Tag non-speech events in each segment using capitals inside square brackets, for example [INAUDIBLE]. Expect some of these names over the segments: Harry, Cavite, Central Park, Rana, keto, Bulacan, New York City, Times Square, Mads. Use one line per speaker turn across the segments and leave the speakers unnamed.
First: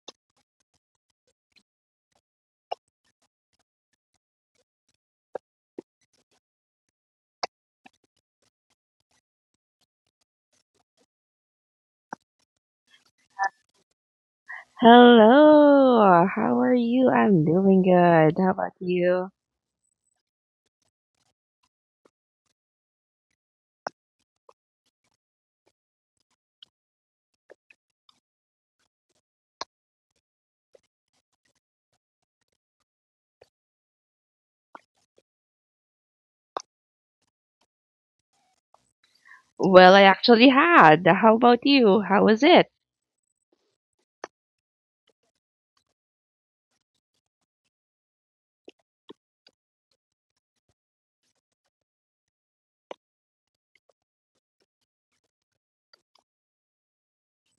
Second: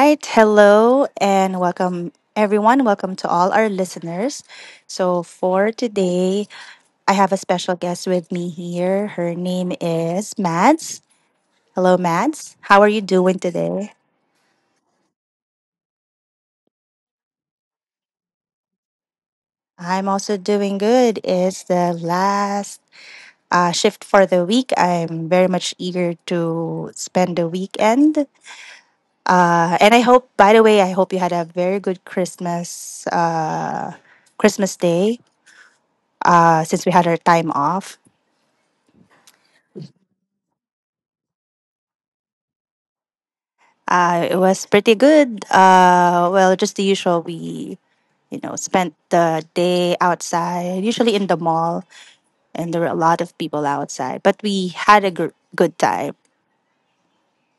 right. Hello and welcome, everyone. Welcome to all our listeners. So, for today, I have a special guest with me here. Her name is Mads. Hello, Mads. How are you doing today?
Hello, how are you? I'm doing good. How about you?
I'm also doing good. It's the last shift for the week. I'm very much eager to spend the weekend. And I hope, by the way, I hope you had a very good Christmas, Christmas day, since we had our time off.
Well, I actually had. How about you? How was it?
It was pretty good. Well, just the usual. We, spent the day outside, usually in the mall, and there were a lot of people outside, but we had a good time.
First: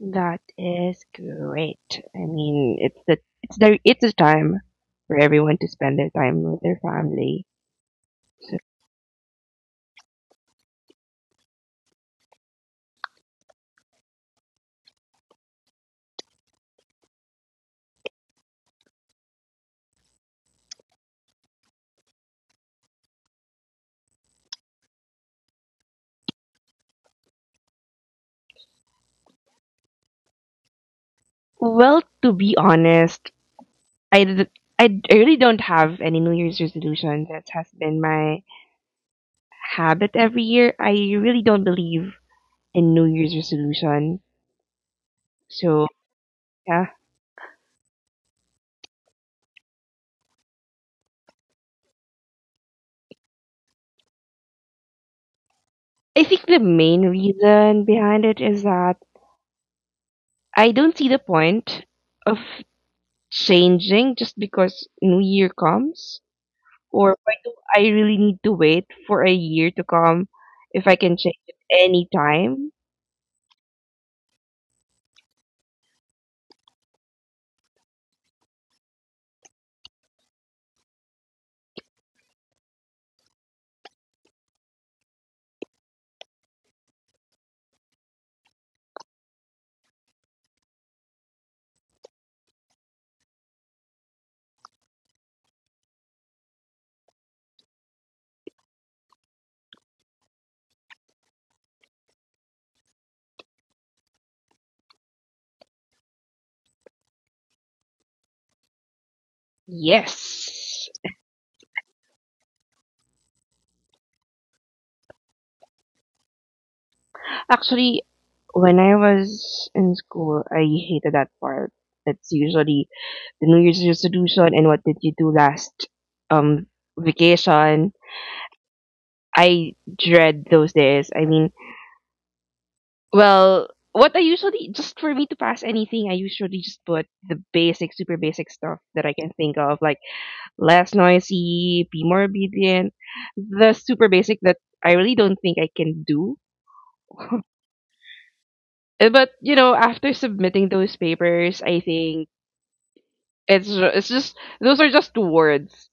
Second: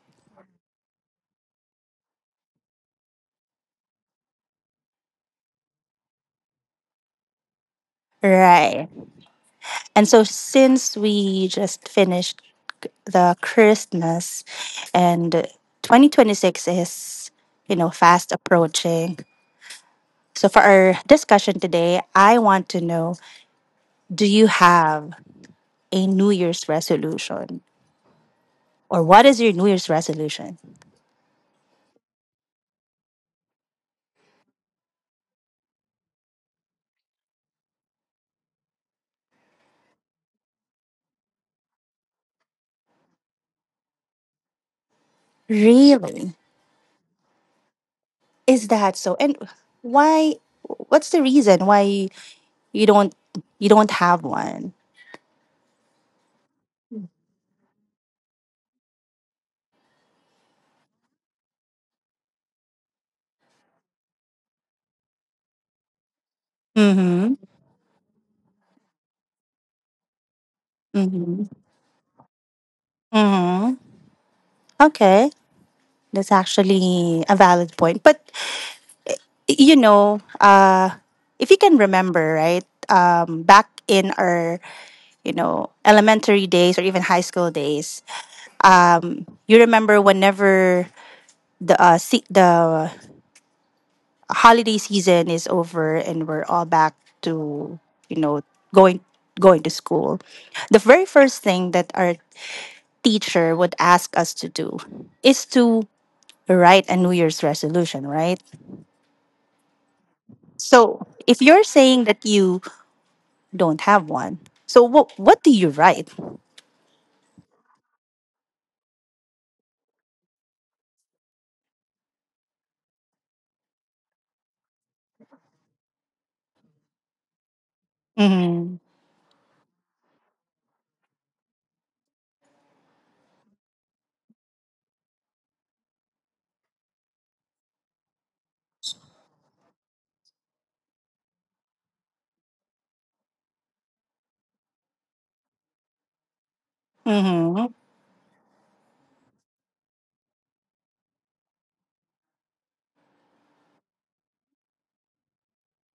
That is great. I mean, it's the time for everyone to spend their time with their family.
Right. And so since we just finished the Christmas and 2026 is, fast approaching. So for our discussion today, I want to know, do you have a New Year's resolution? Or what is your New Year's resolution?
Well, to be honest, I d- I really don't have any New Year's resolution. That has been my habit every year. I really don't believe in New Year's resolution. So,
Really?
yeah.
Is that so? And why, what's the reason why you don't you don't have one?
I think the main reason behind it is that I don't see the point of changing just because New Year comes, or why
Mm-hmm.
do I really need to wait for a year to come if I can change
Mm-hmm.
it any time?
Mm-hmm. Okay. That's actually a valid point. But you know, uh, if you can remember, right? Um, back in our, elementary days or even high school days, you remember whenever the the holiday season is over and we're all back to, you know, going going to school, the very first thing that our teacher would ask us to do is to write a new year's resolution, right?
Yes.
So if you're saying that you don't have one, so what do you write?
Actually, when I was in school, I hated that part. That's usually the New Year's resolution and what did you do last um vacation.
Mm-hmm.
I dread those days. I mean, well, what I usually, just for me to pass anything, I usually just put the basic, super basic stuff that I can think of, like less noisy, be more obedient, the super basic that I really don't think I can do. [LAUGHS]
Mm-hmm.
Eh, but after submitting those papers, I think it's just those are just words.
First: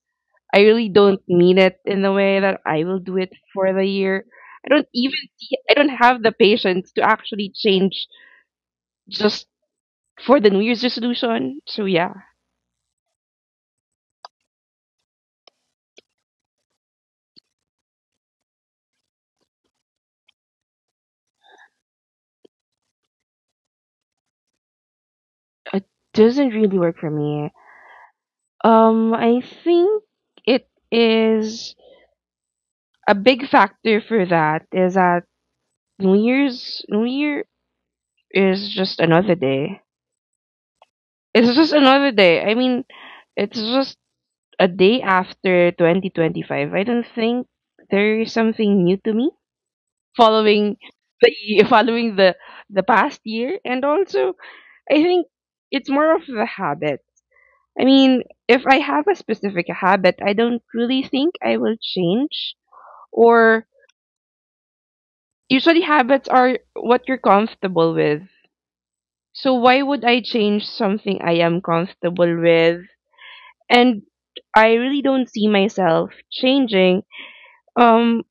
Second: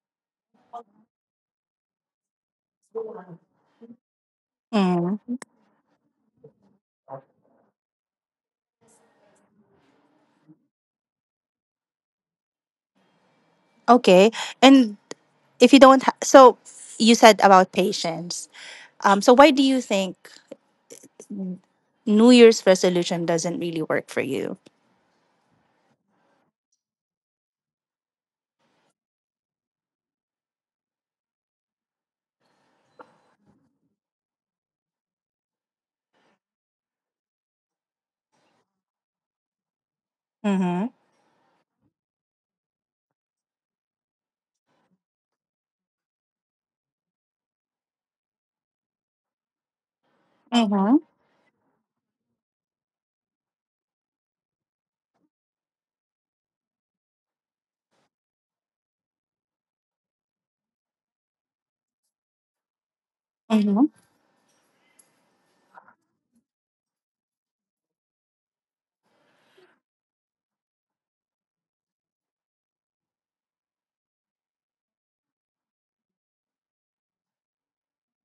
I really don't mean it in the way that I will do it for the year. I don't even
Mm-hmm.
see, I don't have the patience to actually change just for the New Year's resolution. So yeah,
Okay. And if you don't ha- so you said about patience, um, so why do you think new year's resolution doesn't really work for you?
it doesn't really work for me. I think it is a big factor for that is that New Year is just another day.
Mhm.
It's just another day. I mean, it's just a day after 2025. I don't think there is something new to me following
Mhm.
the [LAUGHS] following the past year, and also I think it's more of the habit. I mean, if I have a specific habit, I don't really think I will change. Or
Mhm.
usually habits are what you're comfortable with. So why would I change something I am comfortable with? And I really don't see myself changing um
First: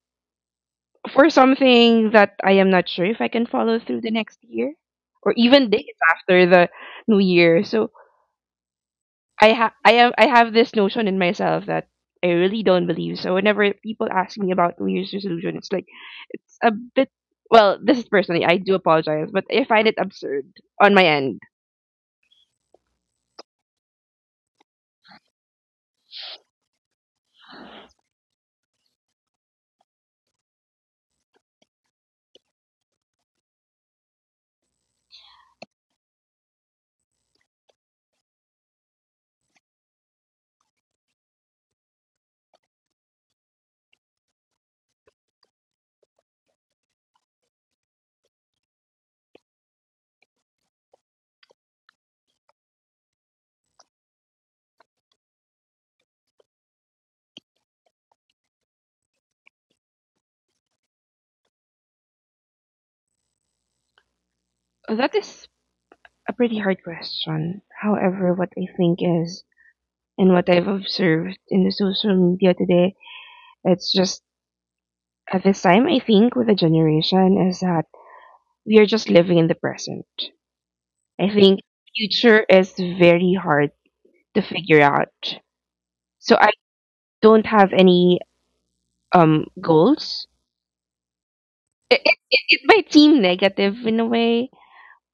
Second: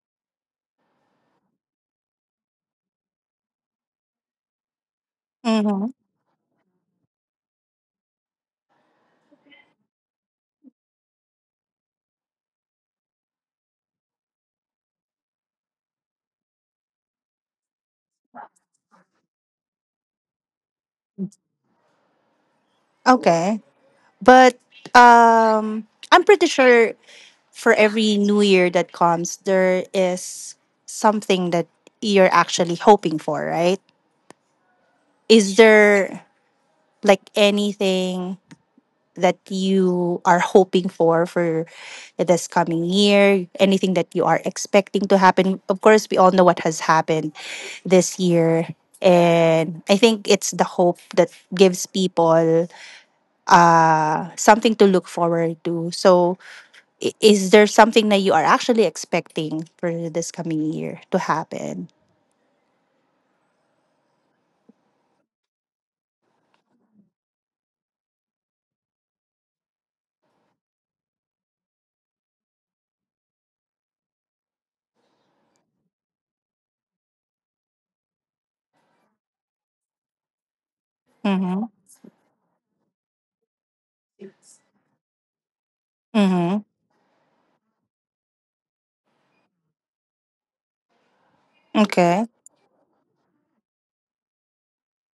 for something that I am not sure if I can follow through the next year or even days
Mhm.
after the new year. So I have this notion in myself that I really don't believe. So whenever people ask me about New Year's resolution, it's like it's a bit, well, this is personally, I do apologize, but I find it absurd on my end.
Okay. But, um, I'm pretty sure for every new year that comes there is something that you're actually hoping for, right? Is there like anything that you are hoping for this coming year? Anything that you are expecting to happen? Of course, we all know what has happened this year, and I think it's the hope that gives people uh, something to look forward to. So, is there something that you are actually expecting for this coming year to happen?
That is a pretty hard question. However, what I think is, and what I've observed in the social media today, it's just at this time, I think with the generation is that we are just living in the present. I think
Mm-hmm.
future is very hard to figure out. So I
Mm-hmm.
don't have any goals.
Okay.
It might seem negative in a way,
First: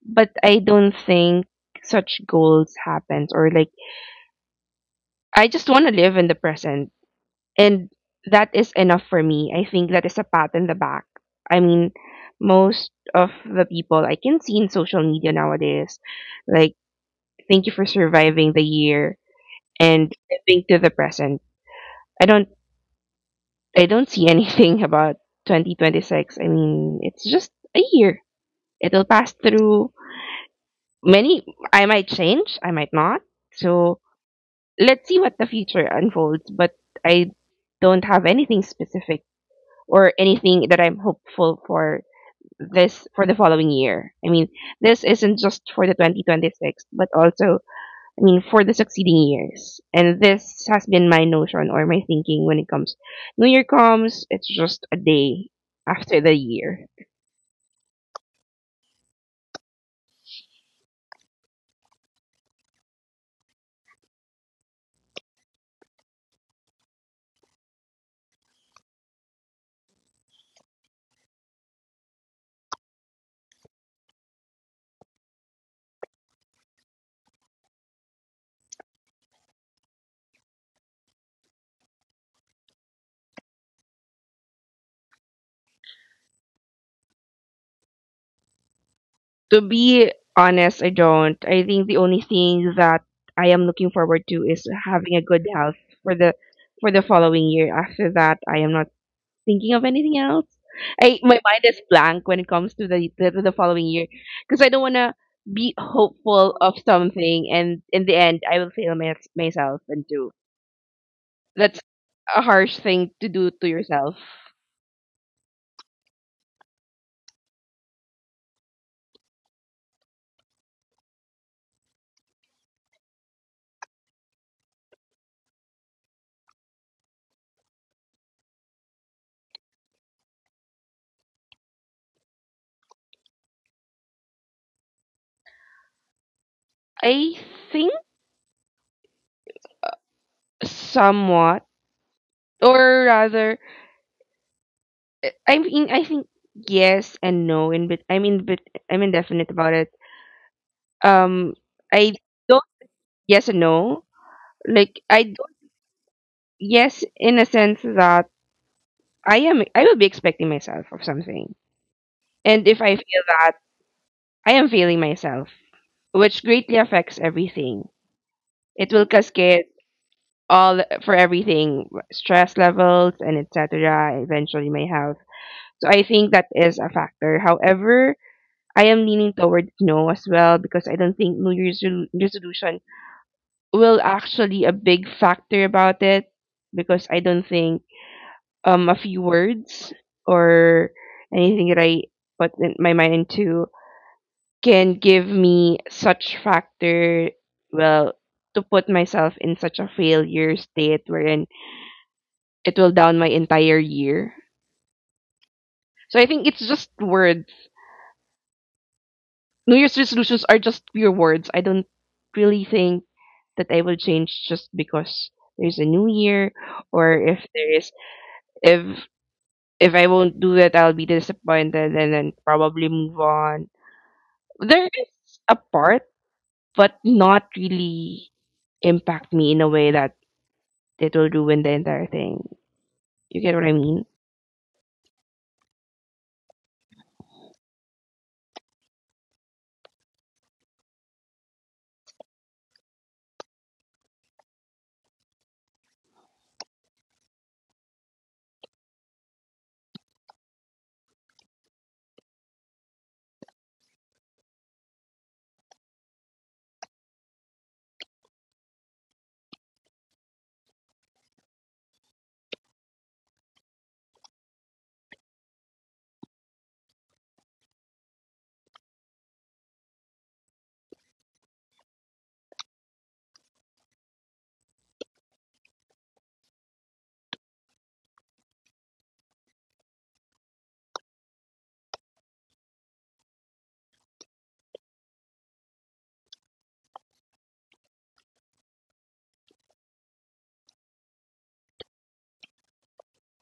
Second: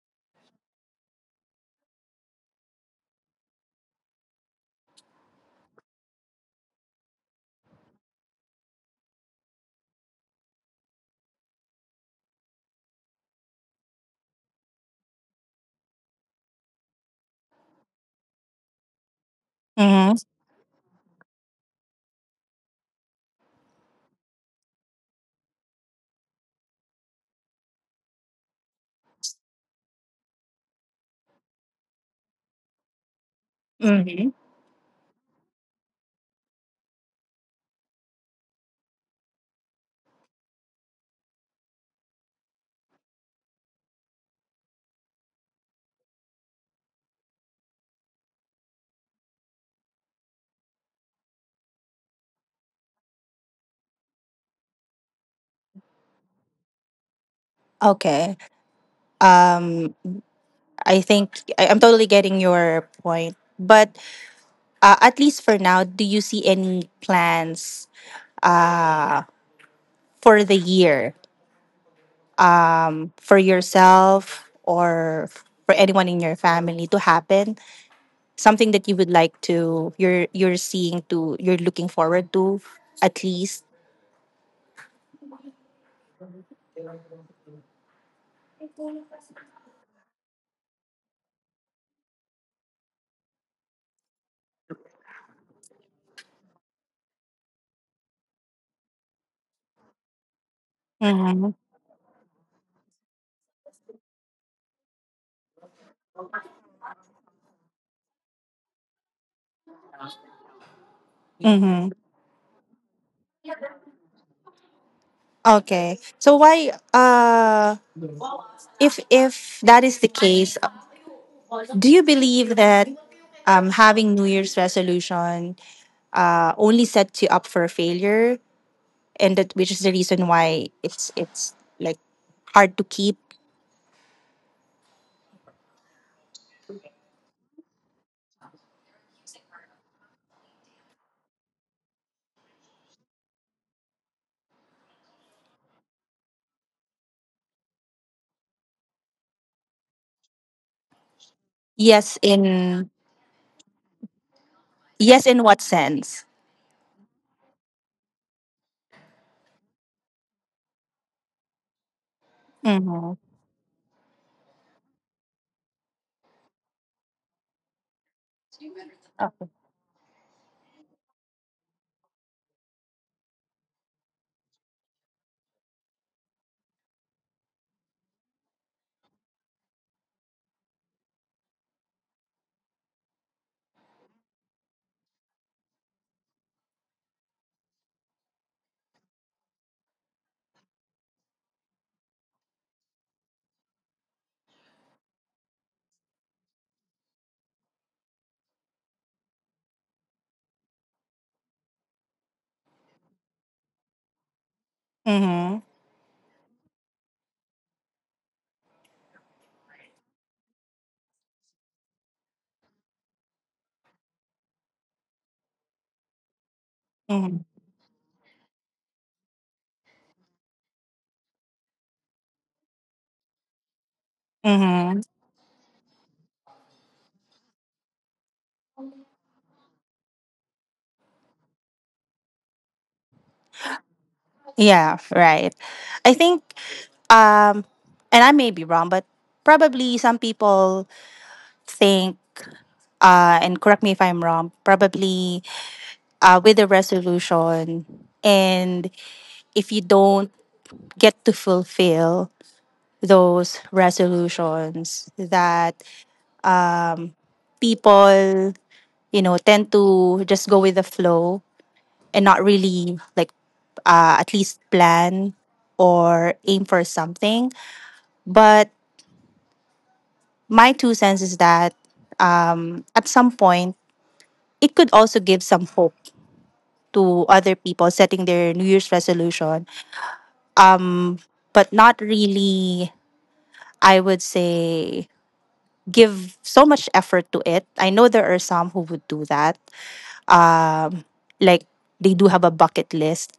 but I don't think such goals happens, or like I just want to live in the present, and that is enough for me. I think that is a pat in the back. I mean, most of the people I can see in social media nowadays, like, thank you for surviving the year and
Mm-hmm.
living to the present. I don't I don't see anything [LAUGHS] about 2026. I mean, it's just a year. It'll pass through many. I might change, I might not. So
Mm-hmm.
let's see what the future unfolds. But I don't have anything specific or anything that I'm hopeful for this, for the following year. I mean, this isn't just for the 2026, but also, I mean, for the succeeding years. And this has been my notion or my thinking when it comes. New Year comes, it's just a day after the year.
Okay. I think I'm totally getting your point. But at least for now, do you see any plans for the year for yourself or for anyone in your family to happen? Something that you would like to, you're seeing to, you're looking forward to, at least?
To be honest, I don't. I think the only thing that I am looking forward to is having a good health for the for the following year. After that, I am not thinking of anything else. I, my
Mm-hmm.
mind is blank when it comes to the following year because I don't want to be hopeful of something and in the end I will fail my, myself and do. That's
Mm-hmm.
a harsh thing to do to yourself.
Okay, so why, uh, if that is the case, do you believe that, having new year's resolution, only sets you up for failure and that which is the reason why it's like hard to keep?
I think somewhat, or rather, I mean, I think yes and no. In bet, I mean, but I'm indefinite about it. Um, I
Yes
don't,
in,
yes and no. Like I
yes
d-
in what sense?
yes in a sense that I will be expecting myself of something, and if I
Mm-hmm.
feel that I am failing myself, which greatly affects everything. It will cascade all for everything, stress levels and etc, eventually my health. So I think that is a factor. However, I am leaning towards no as well, because I don't think resolution will actually a big factor about it, because I don't think a few words or anything that I put in my mind into can give me such factor. Well, to put myself in such a failure state wherein it will down my entire year.
Mm-hmm.
So I think it's just words. New Year's resolutions are just pure words. I don't really think that I will change just because there's a new year. Or
Mm-hmm.
if there is, if if I won't do it, I'll be disappointed and then probably move on. There
Mm-hmm.
is a part, but not really impact me in a way that it will ruin the entire thing. You get what I mean?
Yeah, right. I think, um, and I may be wrong, but probably some people think, and correct me if I'm wrong, probably, with a resolution, and if you don't get to fulfill those resolutions, that people, you know, tend to just go with the flow and not really like, at least plan or aim for something. But my two cents is that, at some point, it could also give some hope to other people setting their New Year's resolution, um, but not really, I would say, give so much effort to it. I know there are some who would do that. Like, they do have a bucket list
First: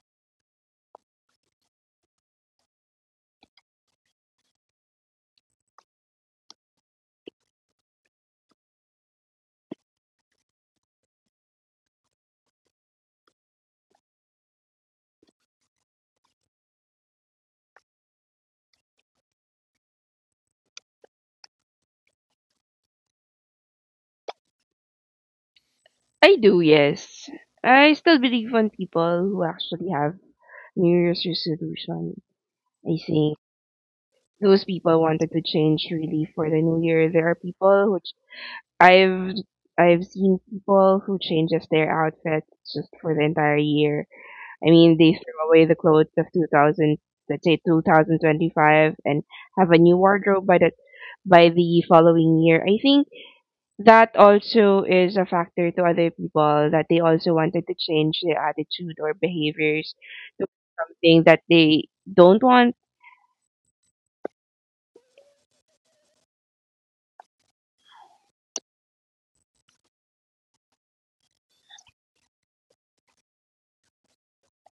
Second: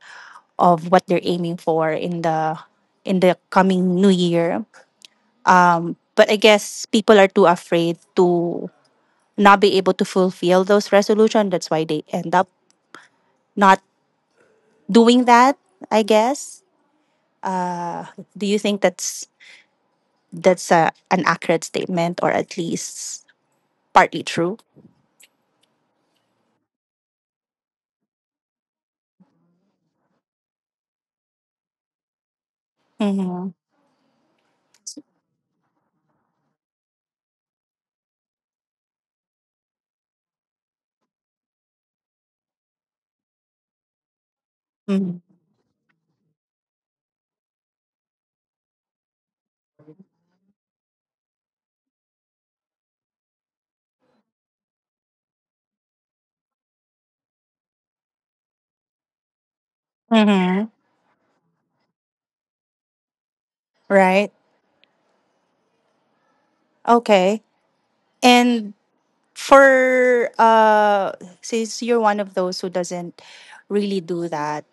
of what they're aiming for in the coming new year. But I guess people are too afraid to not be able to fulfill those resolutions. That's why they end up not doing that, I guess. Do you think that's a, an accurate statement or at least partly true?
I do, yes. I still believe on people who actually have New Year's resolution. I think
Mm-hmm.
those people wanted to change really for the new year. There are people which I've I've seen people who changes their outfits just for the entire year. I mean, they
Hmm.
throw away the clothes of 2000, let's say 2025, and have a new wardrobe by the following year. I think that also is a factor to other people that they also wanted to change their attitude or behaviors to something that they don't want.
Right. Okay. And for, uh, since you're one of those who doesn't really do that,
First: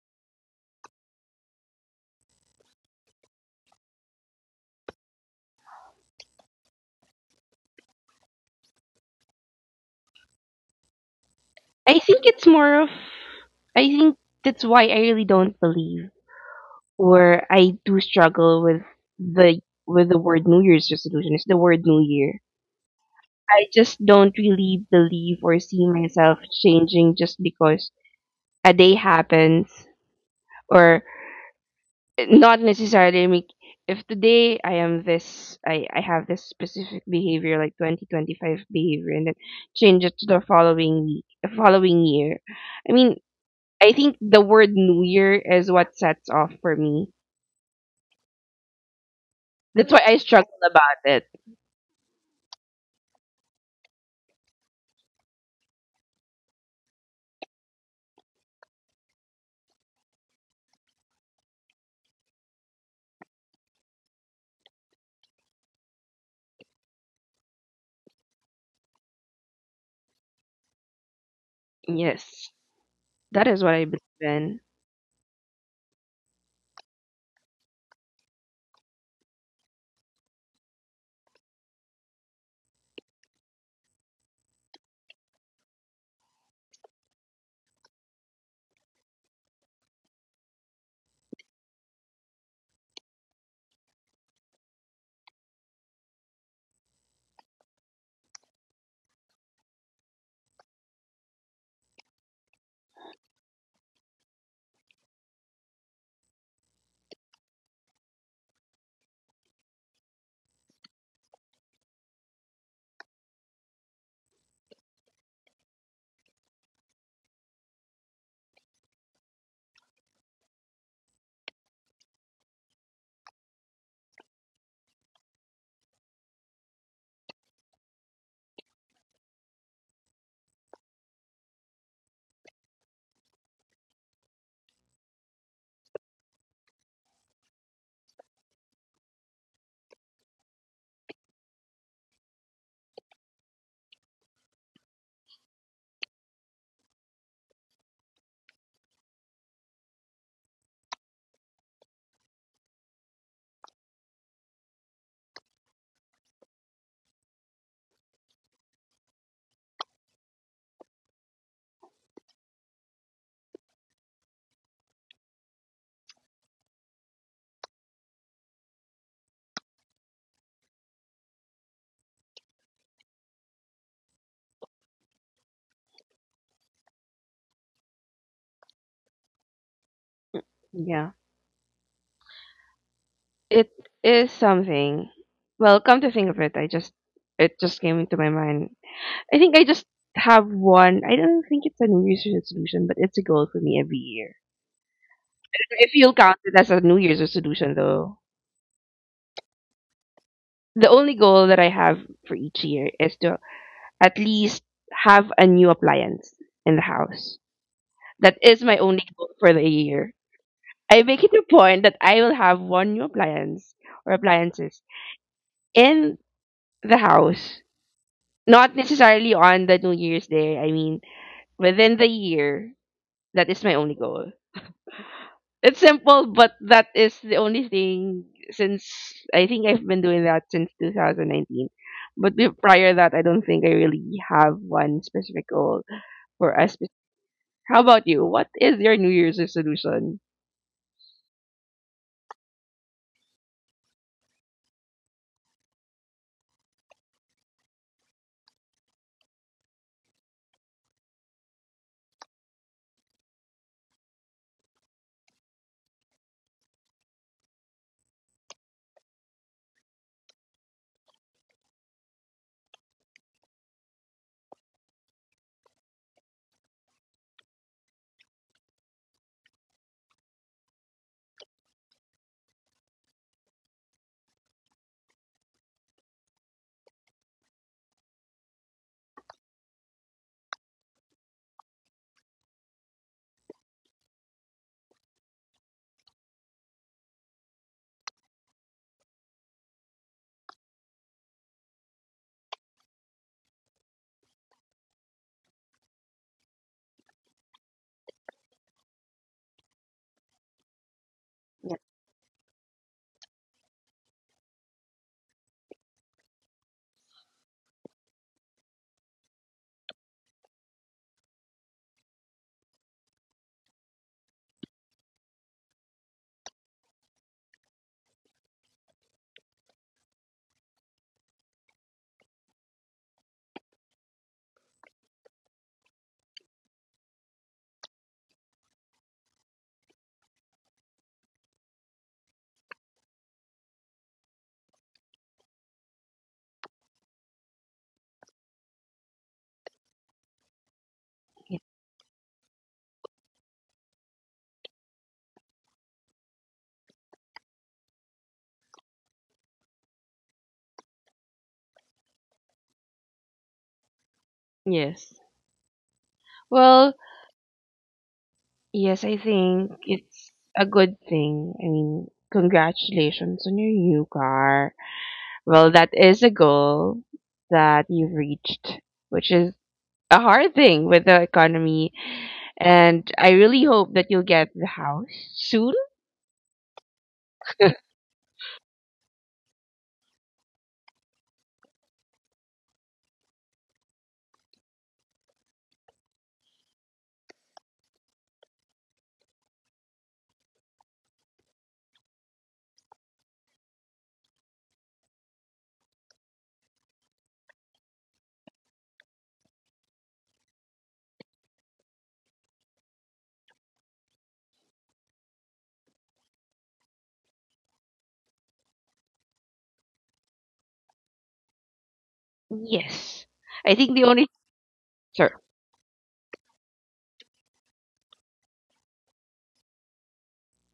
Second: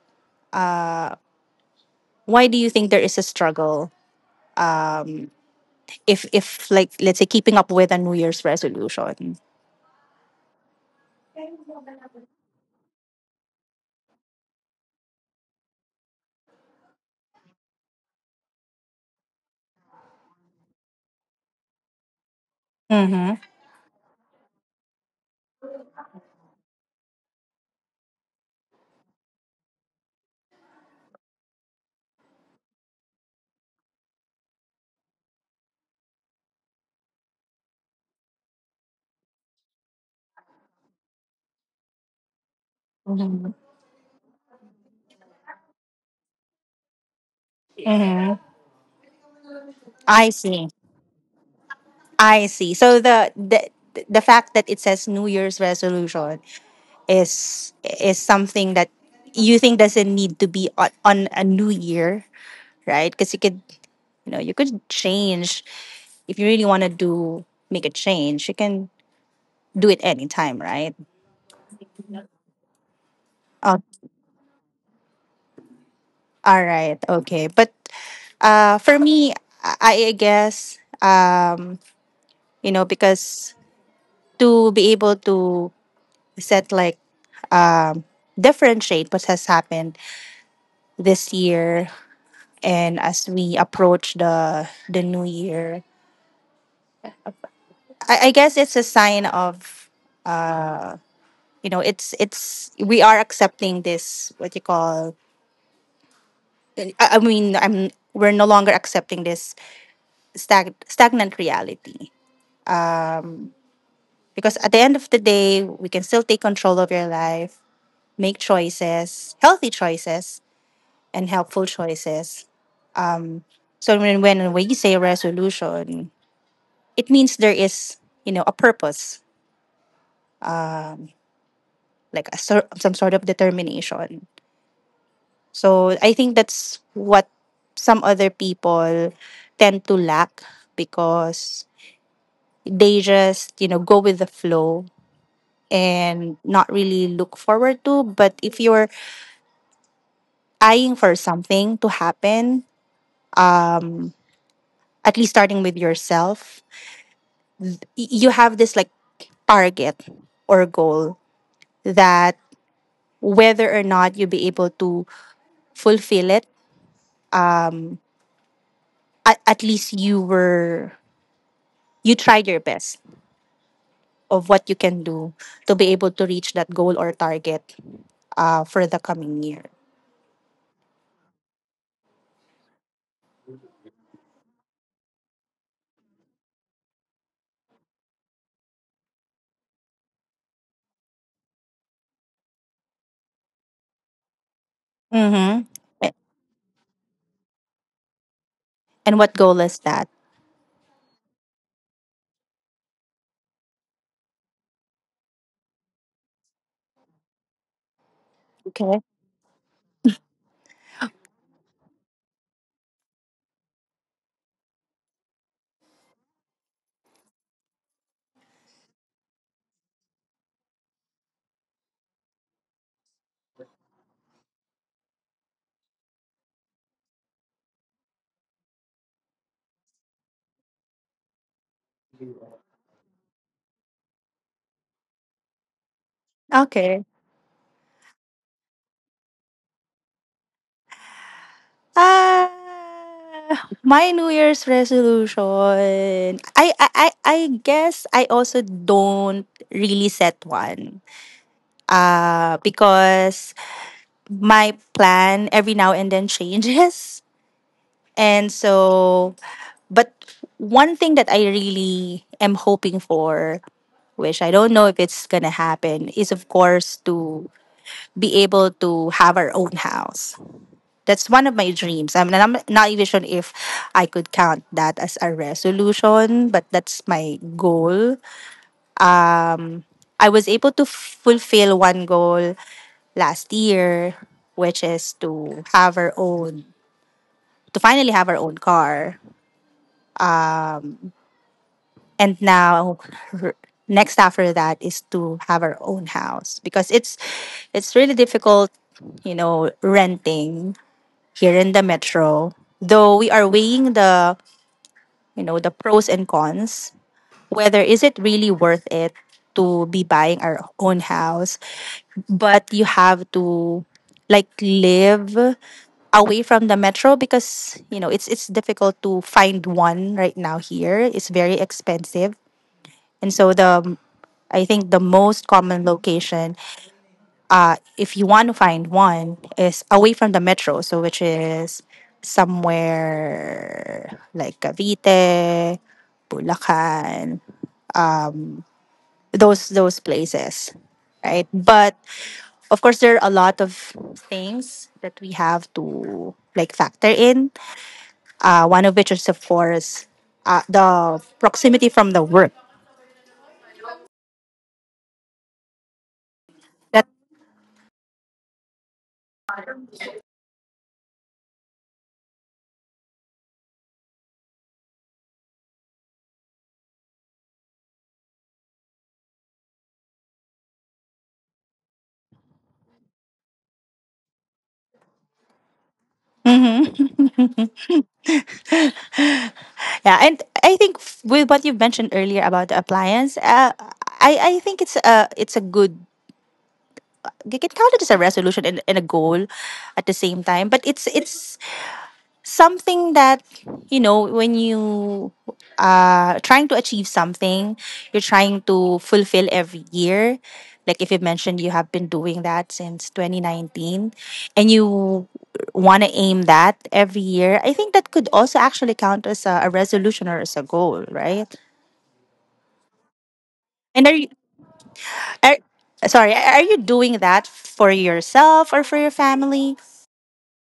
why do you think there is a struggle if like, let's say, keeping up with a New Year's resolution?
I think it's more of, I think that's why I really don't believe, or I do struggle the with the word New Year's resolution. It's the word New Year.
Mm-hmm.
I just don't really believe or see myself changing just because a day happens, or not necessarily make, if today I am this, I have this specific behavior like 2025 behavior and then change it to the following week, following year. I mean, I think the word New Year is what sets off for me.
Mm-hmm.
That's why I
I
struggle
see.
about it.
I see. So the the fact that it says New Year's resolution is is something that you think doesn't need to be on a new year, right? Because you could, you know, you could change if you really want to do, make a change. You can do it anytime, right?
Yes, that is what
Oh,
I believe in.
all right, okay. But, for me, I guess, you know, because to be able to set like, um, differentiate what has happened this year and as we approach the new year, I guess it's a sign of uh, you know, it's we are accepting this, what you call, I mean, I'm we're no longer accepting this stagnant reality, um, because at the end of the day we can still take control of your life, make choices, healthy choices, and helpful choices, um. So when you say resolution, it means there is, you know, a purpose, like a, some sort of determination. So I think that's what some other people tend to lack, because they just, you know, go with the flow and not really look forward to. But if you're eyeing for something to happen, um, at least starting with yourself, you have this like target or goal, that whether or not you'll be able to fulfill it, at least you were, you tried your best of what you can do to be able to reach that goal or target, for the coming year.
Yeah, it is something. Well, come to think of it, I just it just came into my mind. I think I just have one. I don't think it's a New Year's resolution, but it's a goal for me every year.
Mm-hmm.
If you'll count it as a New Year's resolution, though,
And what goal is that?
the only goal that I have for each year is to at least have a new appliance in the house. That is my
Okay.
only goal for the year. I make it a point that I will have one new appliance or appliances in the house. Not necessarily on the New Year's Day. I mean, within the year, that is my only goal. It's simple, but that is the only thing since I think I've been doing that since 2019. But prior that, I don't think I really have one specific goal for us.
Okay.
How about you? What is your New Year's resolution?
Uh, my New Year's resolution. I guess I also don't really set one. Because my plan every now and then [LAUGHS] changes, and so. But one thing that I really am hoping for, which I don't know if it's going to happen, is of course to be able to have our own house. That's one of my dreams. I mean, I'm not even sure if I could count that as a resolution, but that's my goal. I was able to fulfill one goal last year, which is to have our own, to finally have our own car. And now, r- next after that is to have our own house, because it's really difficult, you know, renting here in the metro, though we are weighing the, you know, the pros and cons, whether is it really worth it to be buying our own house. But you have to like live away from the metro, because, you know, it's difficult to find one right now here, it's very expensive. And so the, I think the most common location, if you want to find one, is away from the metro. So, which is somewhere like Cavite, Bulacan, those places, right?
Yeah.
But of course, there are a lot of things that we have to like factor in. One of which is of course, the proximity from the work.
Yes. Well, yes, I think it's a good thing. I mean, congratulations on your new car. Well, that is a goal that you've reached, which is a hard thing with the economy. And I really hope that you'll get the house soon. [LAUGHS]
Mhm. [LAUGHS] Yeah, and I think, with what you mentioned earlier about the appliance, I think it's a, it's a good. It can count it as a resolution and a goal at the same time, but it's something that, you know, when you are trying to achieve something, you're trying to fulfill every year, like if you mentioned you have been doing that since 2019, and you want to aim that every year, I think that could also actually count as a resolution or as a goal, right?
Yes. I think the
And are you,
only, sir,
are, sorry, are you doing that for yourself or for your family?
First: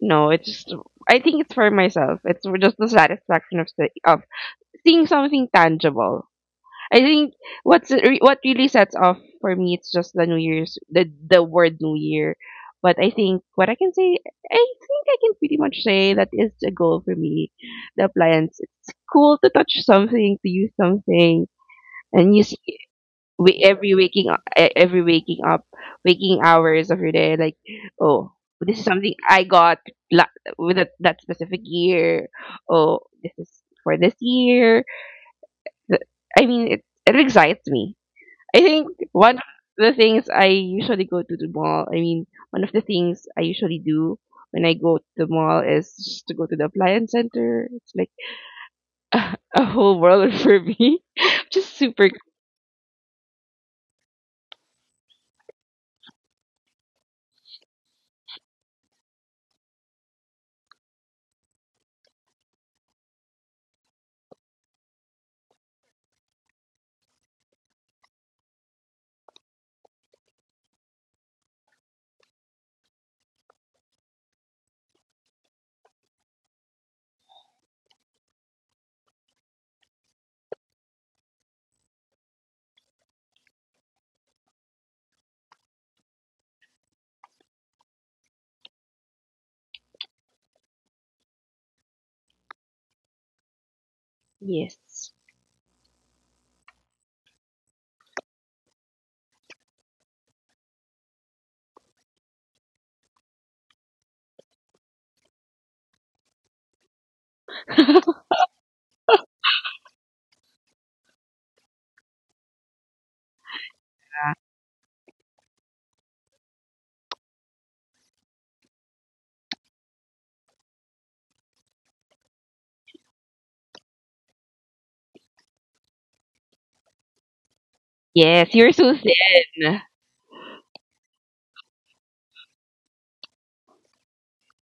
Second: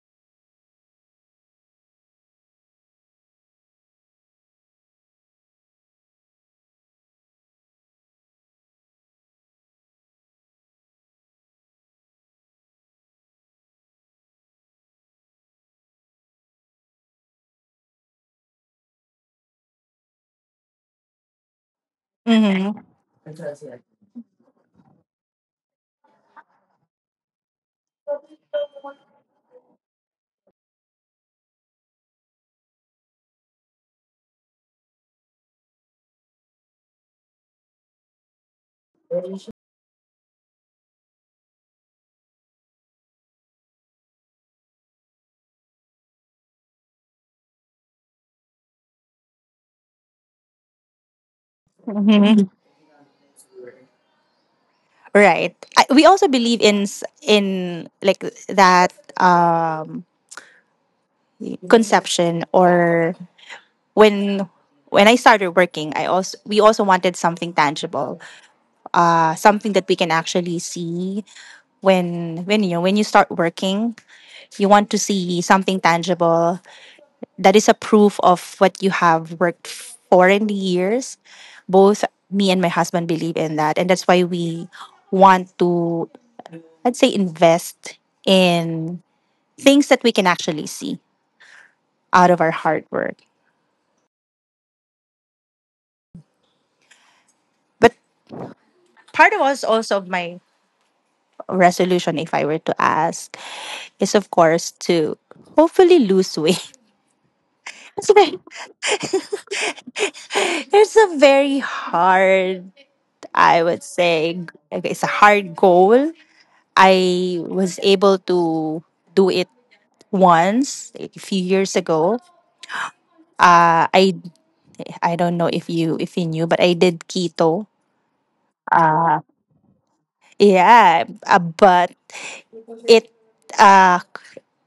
no, it's just, I think it's for myself. It's for just the satisfaction of of seeing something tangible. I think what's what really sets off for me, it's just the New Year's, the word New Year. But I think what I can say, I think I can pretty much say that is the goal for me. The appliance, it's cool to touch something, to use something, and use
Mm-hmm.
every waking every waking up, waking hours of your day. Like, oh, this is something I got with that, that specific year. Oh, this is for this year. The- I mean, it excites me. I think one of the things I usually go to the mall, I mean, one of the things I usually do when I go to the mall is just to go to the appliance center. It's like [LAUGHS] a whole world for me. [LAUGHS] Just super.
Right. We also believe in in like that, um, conception or when I started working, I also we also wanted something tangible, something that we can actually see when, you know, when you start working, you want to see something tangible, that is a proof of what you have worked for in the years. Both me and my husband believe in that, and that's why we want to, I'd say, invest in things that we can actually see out of our hard work.
Yes.
But part of us also of my resolution, if I were to ask, is of course to hopefully lose weight. [LAUGHS]
[LAUGHS]
It's very, it's a very hard, I would say, okay, it's a hard goal. I was able to do it once a few years ago. Uh, I I don't know if you knew, but I did keto.
Yes, you're so thin.
Yeah, but it, uh,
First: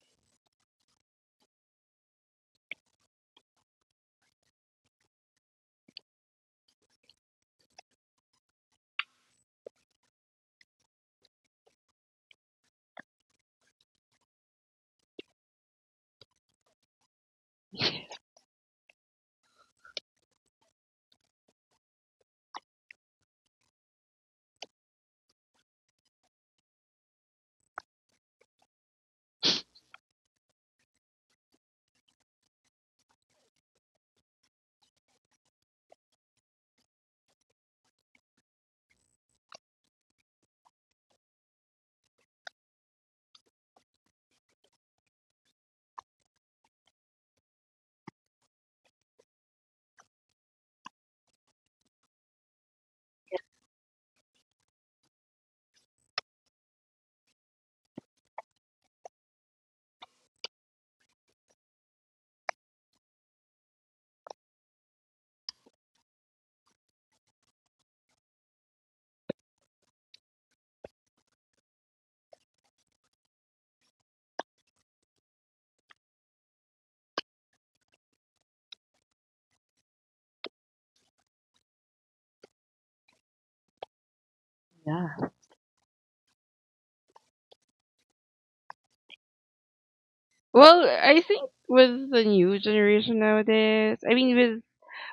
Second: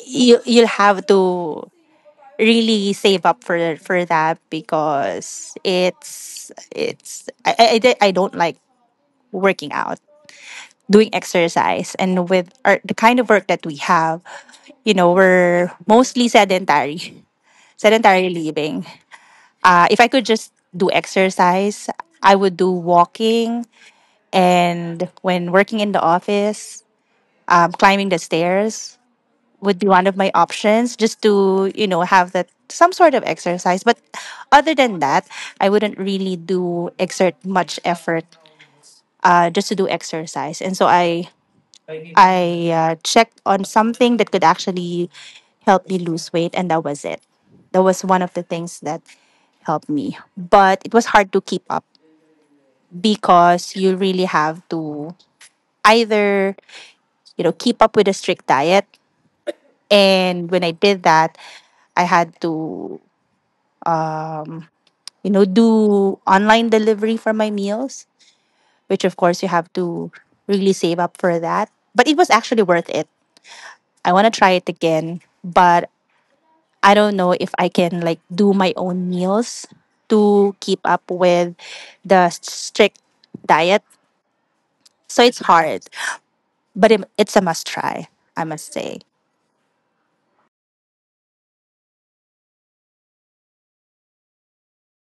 you you'll have to really save up for that, because it's I don't like working out, doing exercise, and with our, the kind of work that we have, you know, we're mostly sedentary, [LAUGHS] sedentary living. If I could just do exercise, I would do walking, and when working in the office, climbing the stairs would be one of my options just to, you know, have that some sort of exercise. But other than that, I wouldn't really do exert much effort just to do exercise. And so I checked on something that could actually help me lose weight, and that was it. That was one of the things that helped me. But it was hard to keep up because you really have to either, you know, keep up with a strict diet. And when I did that, I had to you know, do online delivery for my meals, which of course you have to really save up for that. But it was actually worth it. I want to try it again, but I don't know if I can like do my own meals to keep up with the strict diet.
Yeah.
So it's hard, but it's a must try. I must say
Well, I think with the new generation nowadays, I mean, with,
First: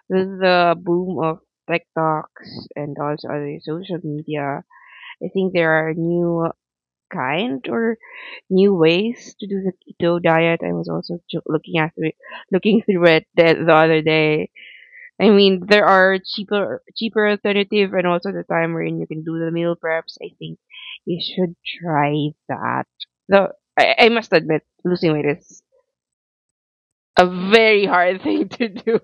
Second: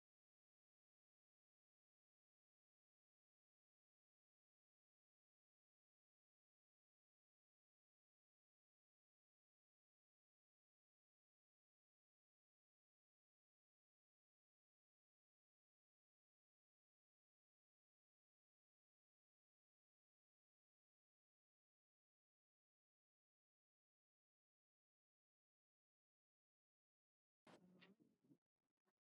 with the boom of TikToks and also other social media, I think there are new kind or new ways to do the keto diet. I was also looking at it, looking through it the other day. I mean, there are cheaper alternative, and also the time wherein you can do the meal preps. I think you should try that. Though I must admit, losing weight is a very hard [LAUGHS] thing to do.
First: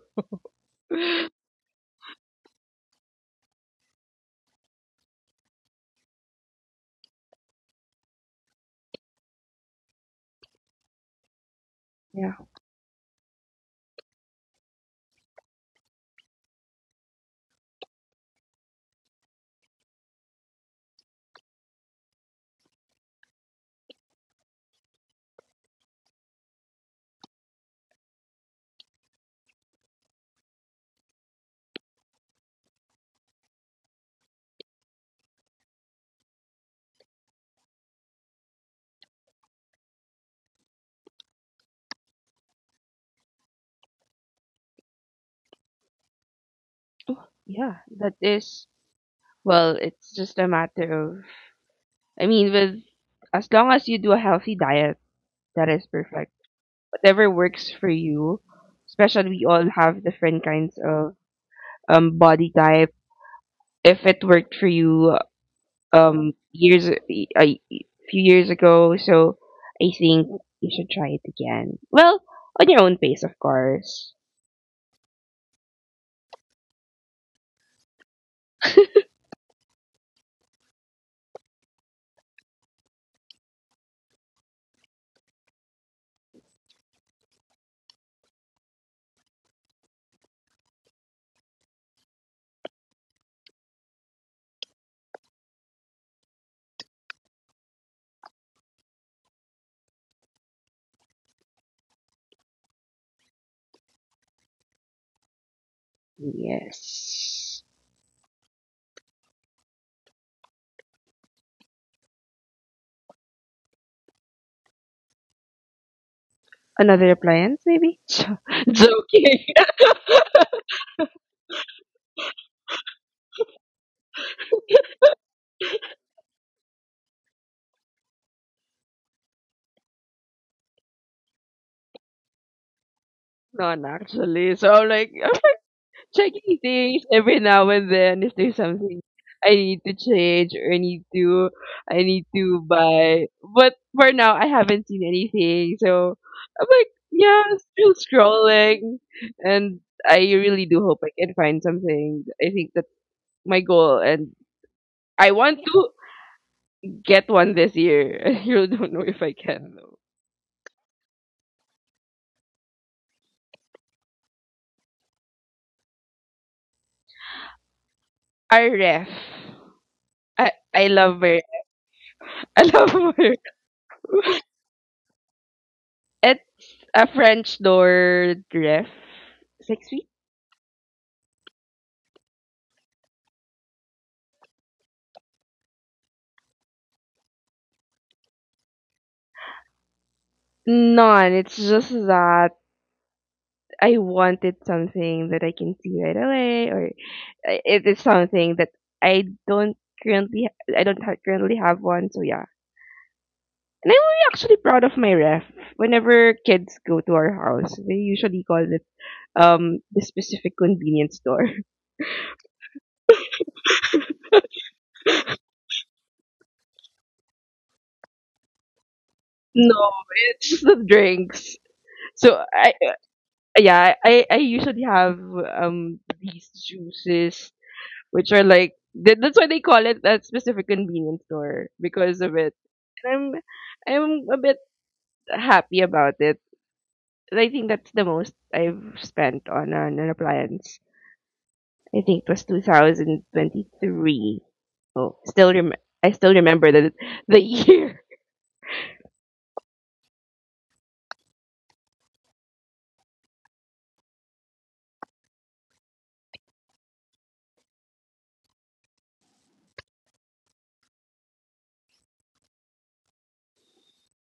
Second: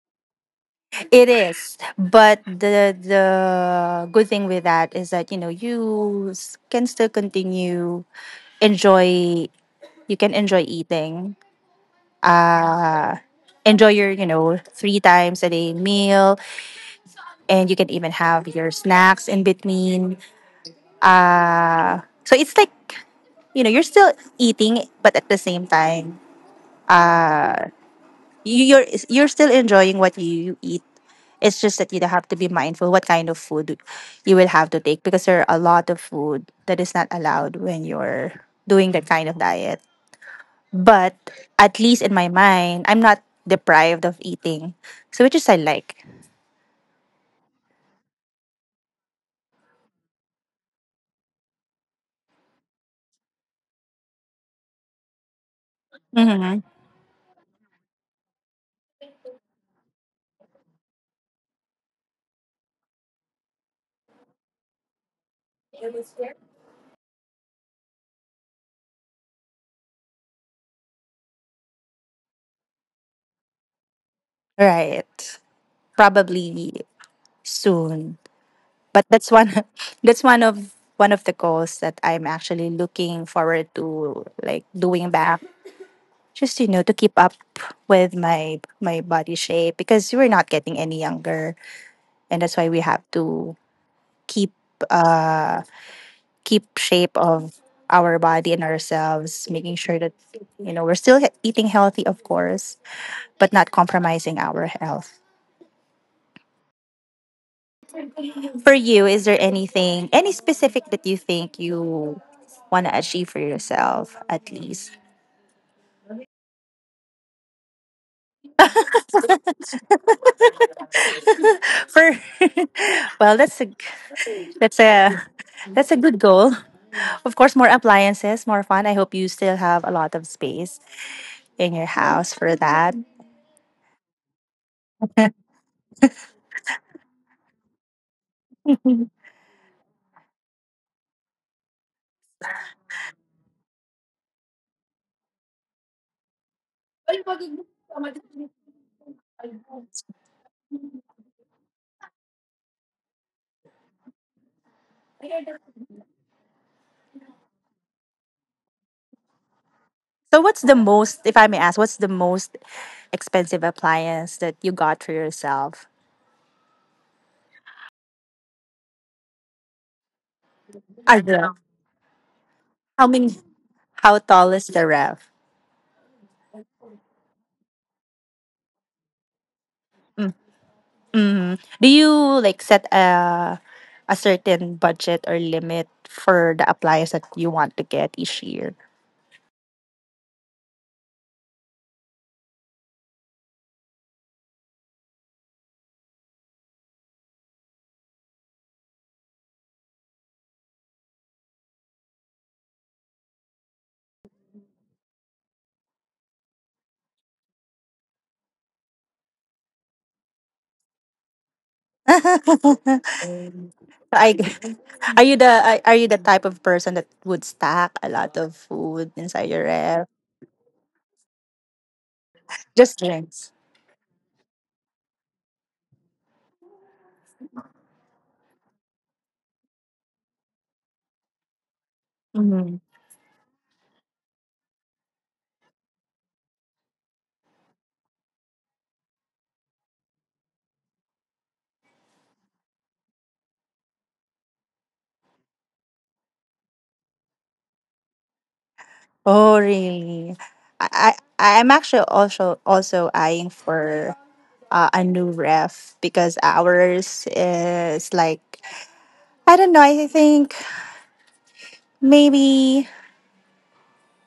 it is, but the good thing with that is that you know you can still continue enjoy you can enjoy eating.
Yeah,
Uh, Enjoy your, you know, three times a day meal, and you can even have your snacks in between. So it's like, you know, you're still eating, but at the same time, uh, you're still enjoying what you eat. It's just that you have to be mindful what kind of food you will have to take because there are a lot of food that is not allowed when you're doing that kind of diet. But at least in my mind, I'm not deprived of eating. So which is I like.
yeah, that is. Well, it's just a matter of. I mean, with as long as you do a healthy diet, that is perfect
Hmm.
whatever works for you. Especially we all have different kinds of body type. If it worked for you years a few years ago, so I think you should try it again. Well, on your own pace, of course.
Right. Probably soon. But that's one [LAUGHS] that's one of the goals that I'm actually looking forward to like doing back. Just you know, to keep up with my my body shape because we're not getting any younger and that's why we have to keep uh keep shape of our body and ourselves, making sure that you know we're still eating healthy, of course, but not compromising our health.
Yes.
For you, is there anything, any specific that you think you want to achieve for yourself, at least?
Another appliance, maybe? [LAUGHS] Joking.
For [LAUGHS] well, that's a that's a good goal. Of course, more appliances, more fun. I hope you still have a lot of space in your house for that.
[LAUGHS] None, actually. So I'm like, checking things every now and then. If there's something I need to change, or I need to buy? But for now, I haven't seen anything. So I'm like, yeah, still scrolling, and I really do hope I can find something. I think that's my goal, and I want to get one this year. [LAUGHS] I really don't know if I can though.
So what's the most, if I may ask, what's the most expensive appliance that you got for yourself?
Our ref. I
A
love her.
ref.
[LAUGHS] I love
How many?
her.
How tall is the ref?
It's a French door ref. Six.
Mm-hmm. Do you like set a certain budget or limit for the appliance that you want to get each year?
None. It's just that I wanted something that I can see right away, or it is something that I don't currently I don't ha- currently have one. So yeah, and I'm really actually proud of my ref. Whenever kids go to our house, they usually call it the specific convenience store. [LAUGHS]
[LAUGHS] I, [LAUGHS] are you the are you the type of person that would stack a lot of food inside your
No,
ref?
it's the drinks. So I
Just drinks.
yeah, I usually have these juices which are like that's why they call it that specific convenience store because of it. And I'm a bit happy about it. And I think that's the most I've spent on an appliance. I think it was 2023. Oh, still rem- I still remember the [LAUGHS] year.
Oh, really? I I'm actually also eyeing for a new ref because ours is like I don't know. I think maybe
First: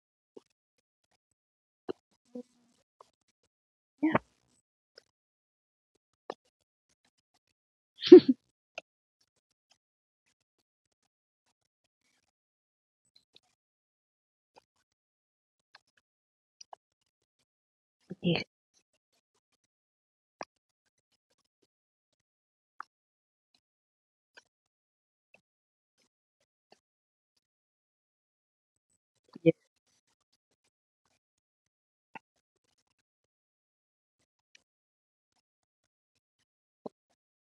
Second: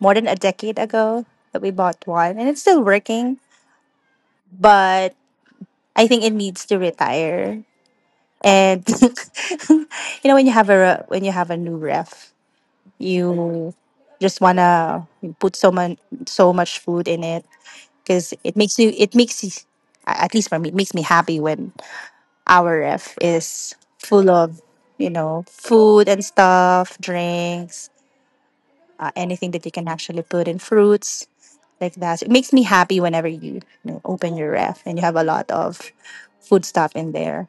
more than a decade ago that we bought one, and it's still working. But I think it needs to retire. And [LAUGHS] you know, when you have a when you have a new ref, you just wanna put so much food in it because
Yes,
it makes you at least for me it makes me happy when our ref is full of you know food and stuff drinks anything
yes,
that you can actually put in fruits like that so it makes me happy whenever you, you know, open your ref and you have a lot of food stuff in there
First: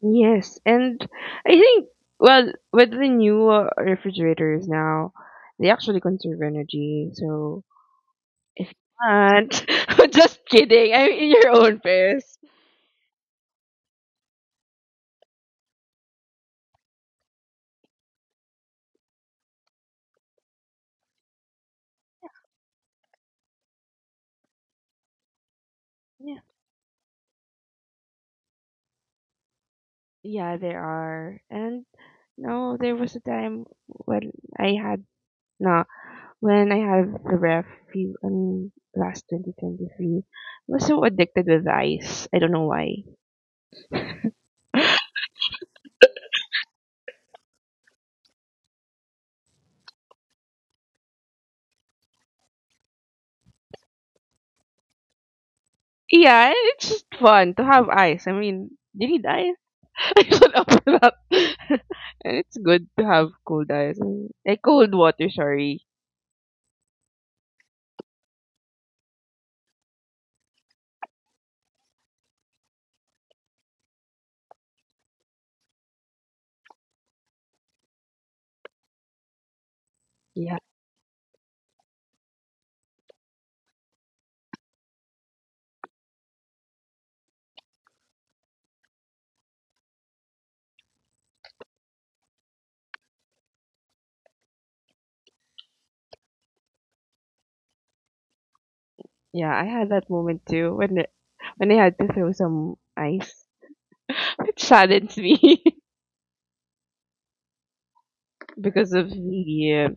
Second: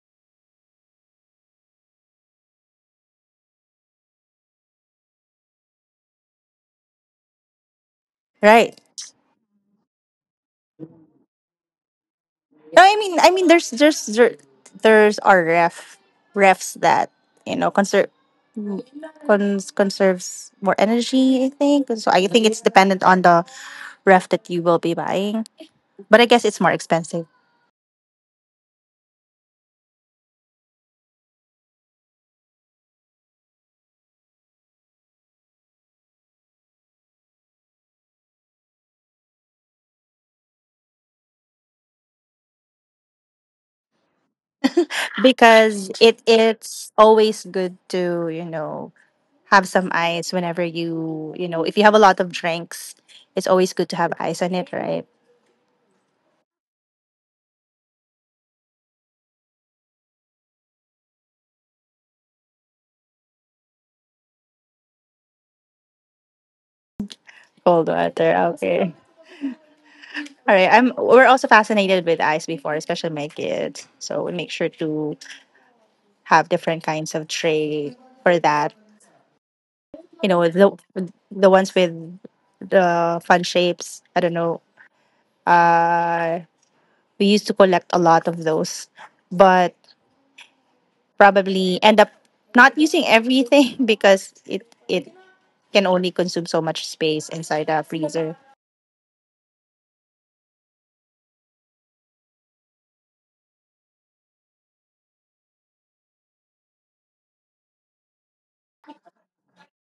yes. And I think, well, with the new refrigerators now, they actually conserve energy. So it's
right.
not. [LAUGHS] Just kidding. I'm in your own pairs.
No, I mean, there's our ref refs that you know conserve conserves more energy. I think so. I think it's dependent on the ref that you will be buying, but I
Yeah,
guess it's more expensive
yeah, there are. And no, there was a time when I had no, when I had the ref few I last 2023. I was so addicted with ice. I don't know why.
because it it's always good to you know have some ice whenever you you know if you have a lot of drinks, it's always good to have ice on it, right?
Yeah, it's just fun to have ice. I mean, do you need ice. [LAUGHS] I don't know for that. [LAUGHS] And it's good to have cold ice. I mean, eh, cold water, sorry.
Cold water, okay. All right. I'm we're also fascinated with eyes before, especially my kids. So we make sure to have different kinds of tray for that. You know, the ones with the fun shapes. I don't know. Uh we used to collect a lot of those, but probably end up not using everything [LAUGHS] because it can only consume so much space inside a freezer.
Yeah, I had that moment too when I had to throw some ice. [LAUGHS] It saddens me [LAUGHS] because of the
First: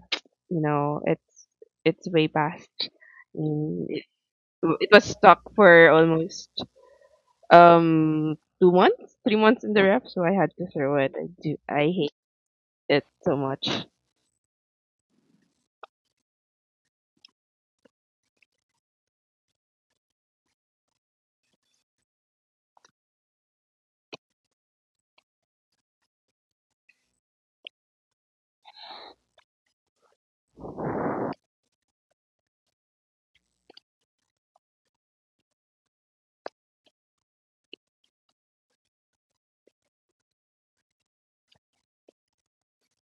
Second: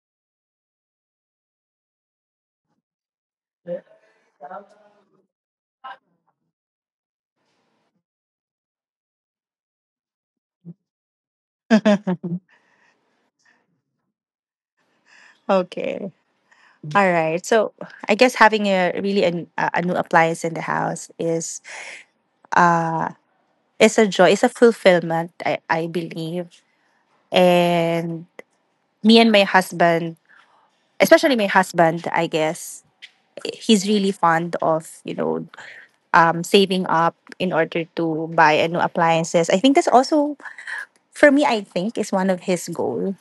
you know, it's way past. Mm, It, it was stuck for almost um 2 months, 3 months in the ref, so I had to throw it. I hate it so much.
Okay. All right. So I guess having a really a new appliance in the house uh, is a joy, is a fulfillment, I believe. And me and my husband, especially my husband, I guess, he's really fond of, you know, saving up in order to buy a new appliances. I think that's also, for me, I think is one of his goal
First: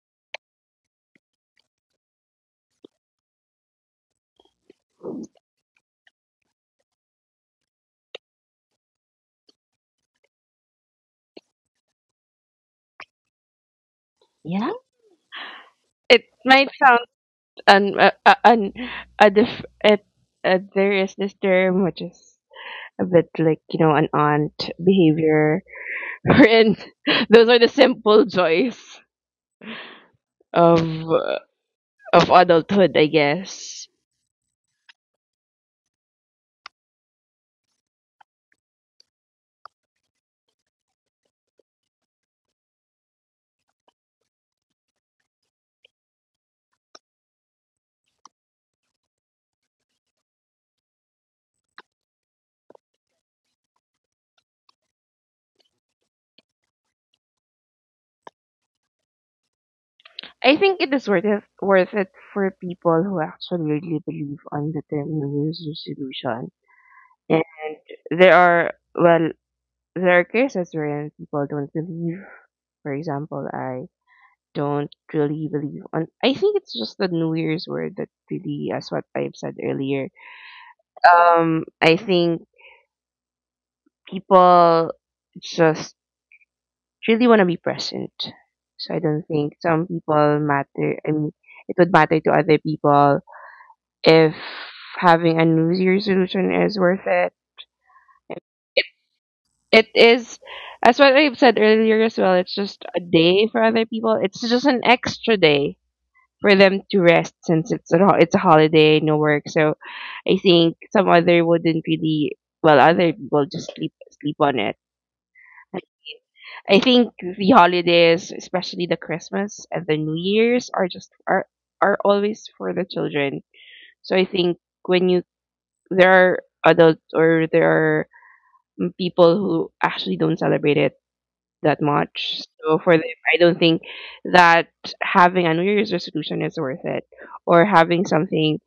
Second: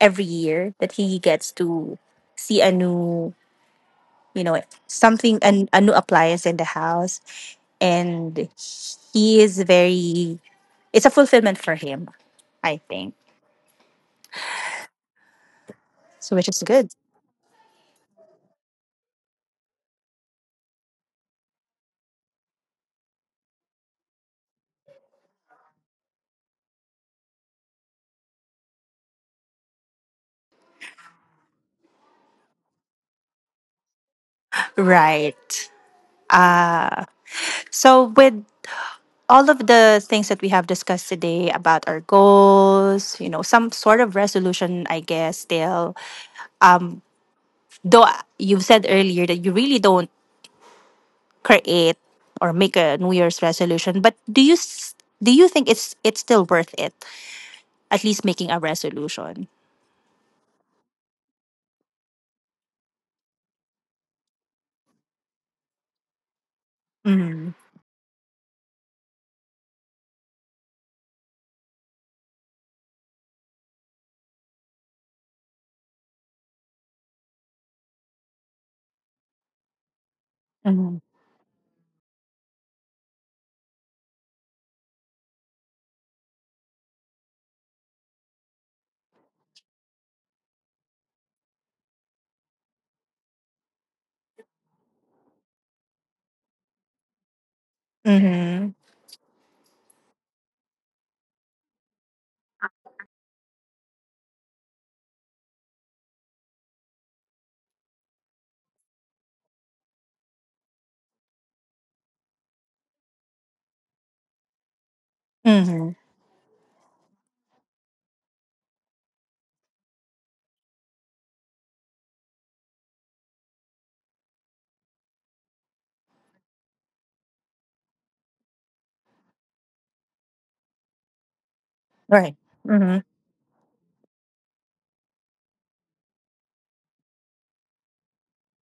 every year that he gets to see a new, you know, something, a new appliance in the house. And he is very, it's a fulfillment for him, I think.
Yeah, it
So which is
might
good,
sound un un a diff it there is this term which is with, like, you know, an aunt behavior [LAUGHS] and those are the simple joys of of adulthood, I guess.
right. Uh so with all of the things that we have discussed today about our goals, you know, some sort of resolution I guess still, um though you said earlier that you really don't create or make a new year's resolution, but do you do you think it's still worth it at least making a resolution?
I think it is worth it, for people who actually really believe on the term New Year's resolution. And
Mm-hmm.
there are, well, there are cases wherein people don't believe. For example, I don't really believe on I think it's just the New Year's word that really, as what I've said earlier.
Mm-hmm.
I think people just really want to be present. So I don't think some people matter. I mean, it would matter to other people if having a New Year's resolution is worth it.
Mm-hmm.
It is, as what I've said earlier as well, it's just a day for other people. It's just an extra day for them to rest since it's a, it's a holiday, no work. So I think some other wouldn't really, well, other people just sleep on it. I
Mm-hmm.
I think the holidays, especially the Christmas and the New Year's, are just are always for the children. So I think when you there are adults, or there are, people who actually don't celebrate it that
Right.
much. So for
Mm-hmm.
them, I don't think that having a New Year's resolution is worth it, or having something.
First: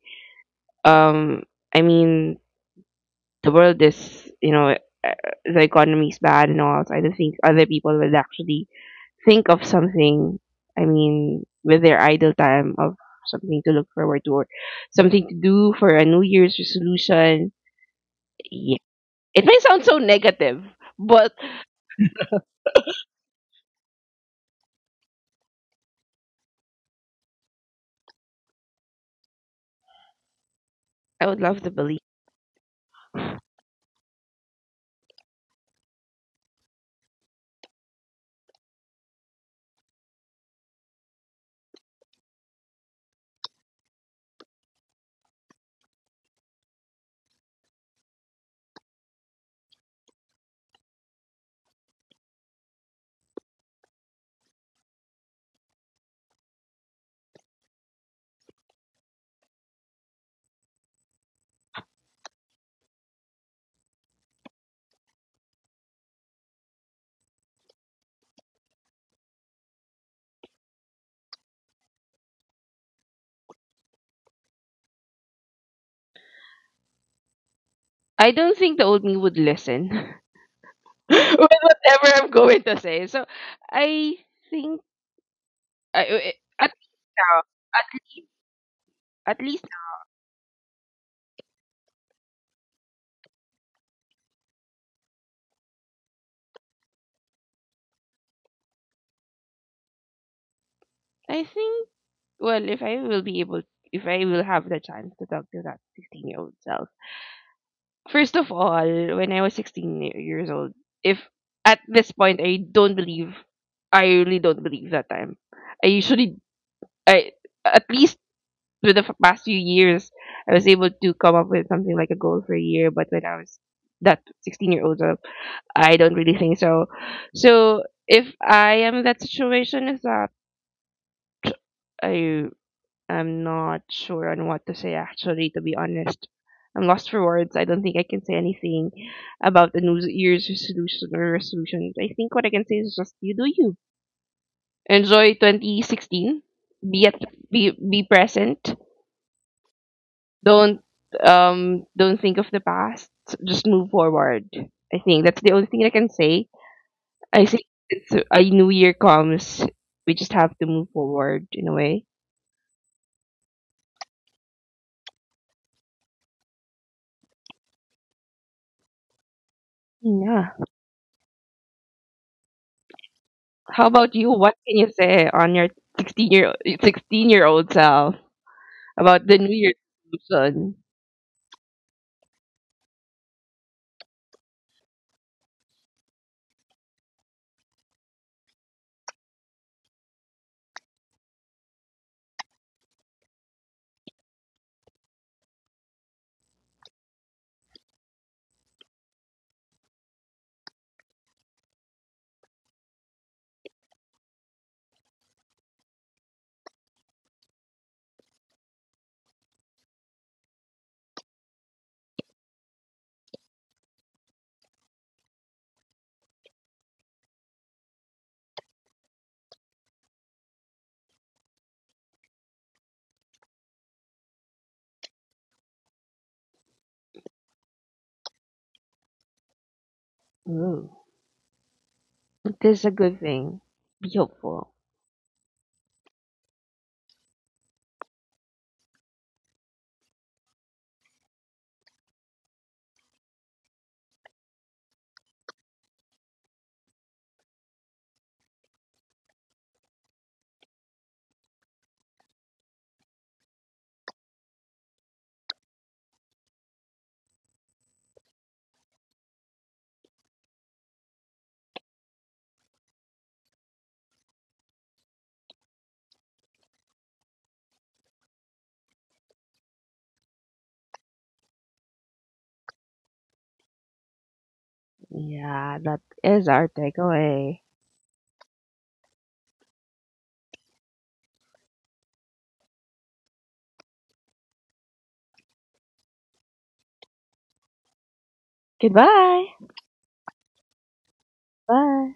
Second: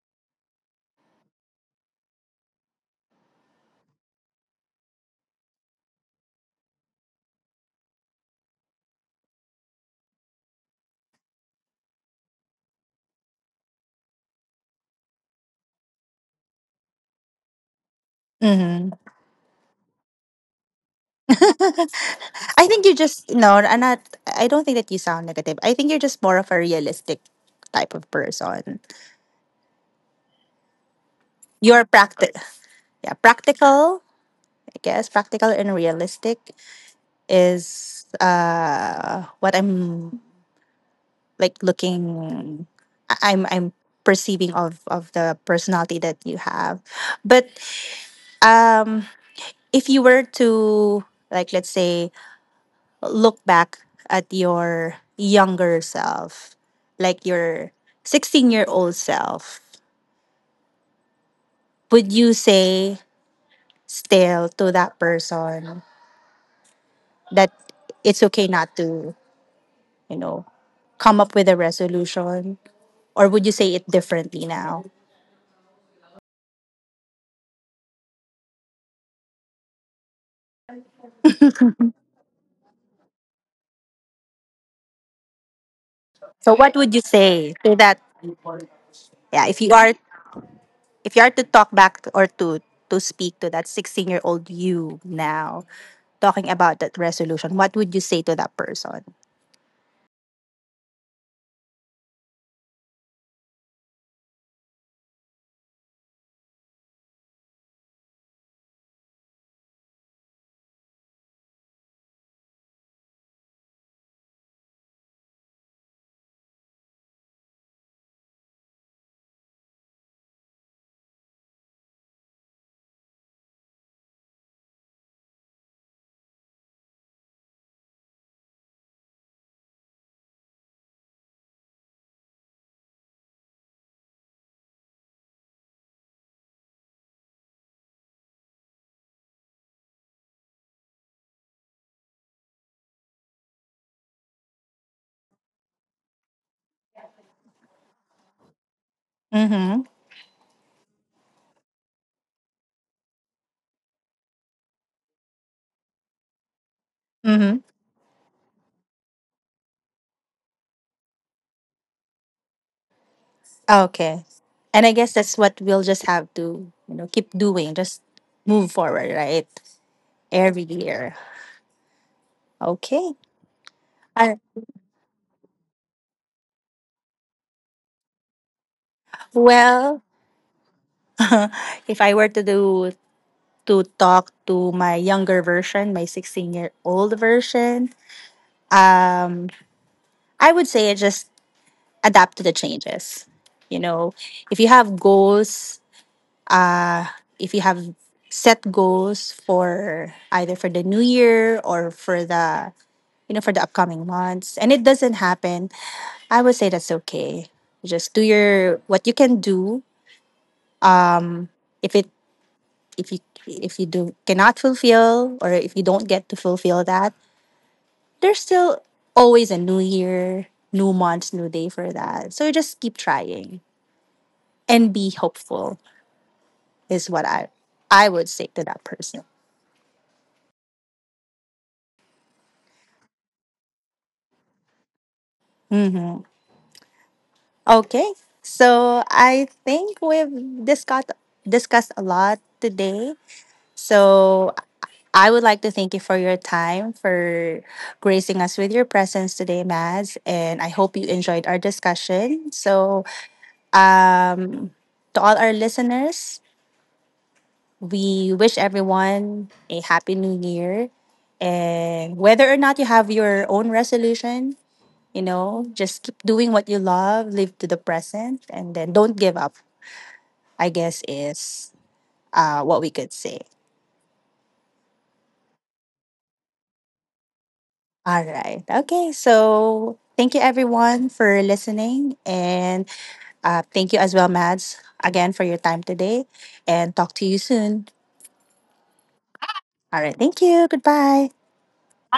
Um, I mean, the world is, you know, uh, the economy is bad and all. So I don't think other people will actually think of something, I mean, with their idle time, of something to look forward to or something to do for a New Year's resolution. Yeah.
Mm-hmm.
It may sound so negative,
[LAUGHS]
but
I think you just no, I'm not. I don't think that you sound negative. I think you're just more of a realistic type of person.
I would love to
You're
believe.
practical, yeah, practical. I guess practical and realistic is what I'm like looking. I'm perceiving of the personality that you have, but um, if you were to like let's say look back at your younger self, like your 16-year-old self, would you say still to that person that it's okay not to, you know, come up with a resolution? Or would you say it differently now?
I don't think the old me would listen [LAUGHS] with whatever I'm going to say. So I think, I,
So what
at
would you
now,
say to
at
that?
least, at
Yeah,
least
if you are to talk back or to speak to that 16-year-old you now talking about that resolution, what would you say to that person?
I think, well, if I will be able, if I will have the chance to talk to that 16-year-old self. First of all, when I was 16 years old, if at this point I don't believe, I really don't believe that time. I usually, I at least with the past few years, I was able to come up with something like a goal for a year. But when I was that 16-year-old, I don't really think so. So if I am in that situation, is that I I'm not sure on what to say, actually, to be honest. I'm lost for words. I don't think I can say anything about the New Year's resolution or resolution. I think what I can say is just you do you. Enjoy 2016. Be at be present.
Mm-hmm.
Don't don't think of the past. Just move forward. I think that's the only thing I can say. I
Mm-hmm.
think it's a new year comes. We just have to move forward in a way.
Okay. And I guess that's what we'll just have to, you know, keep doing. Just move forward, right?
Yeah.
Every year. Okay.
How about you?
Uh,
What can you say on your 16 year 16-year-old self about the New Year's
well,
resolution?
[LAUGHS] if I were to do to talk to my younger version, my 16-year-old version, um, I would say just adapt to the changes. You know, if you have goals, uh, if you have set goals for either for the new year or for the you know, for the upcoming months, and it doesn't happen, I would say that's okay. Just do your what you can do. Um, if it if you if you do cannot fulfill or if you don't get to fulfill that, there's still always a new year, new month, new day for that. So just keep trying and be hopeful is what I would say to that person.
Ooh, this is a good thing. Be hopeful.
Mm-hmm. Okay, so I think we've discussed a lot today. So I would like to thank you for your time, for gracing us with your presence today, Mads. And I hope you enjoyed our discussion. So, um, to all our listeners, we wish everyone a happy new year. And whether or not you have your own resolution, you know, just keep doing what you love, live to the present, and then don't give up, I guess, is what we could say.
Yeah, that is our takeaway.
All right. Okay. So thank you everyone for listening. And thank you as well, Mads, again for your time today. And talk to you soon.
Goodbye.
All right. Thank you. Goodbye.
Bye.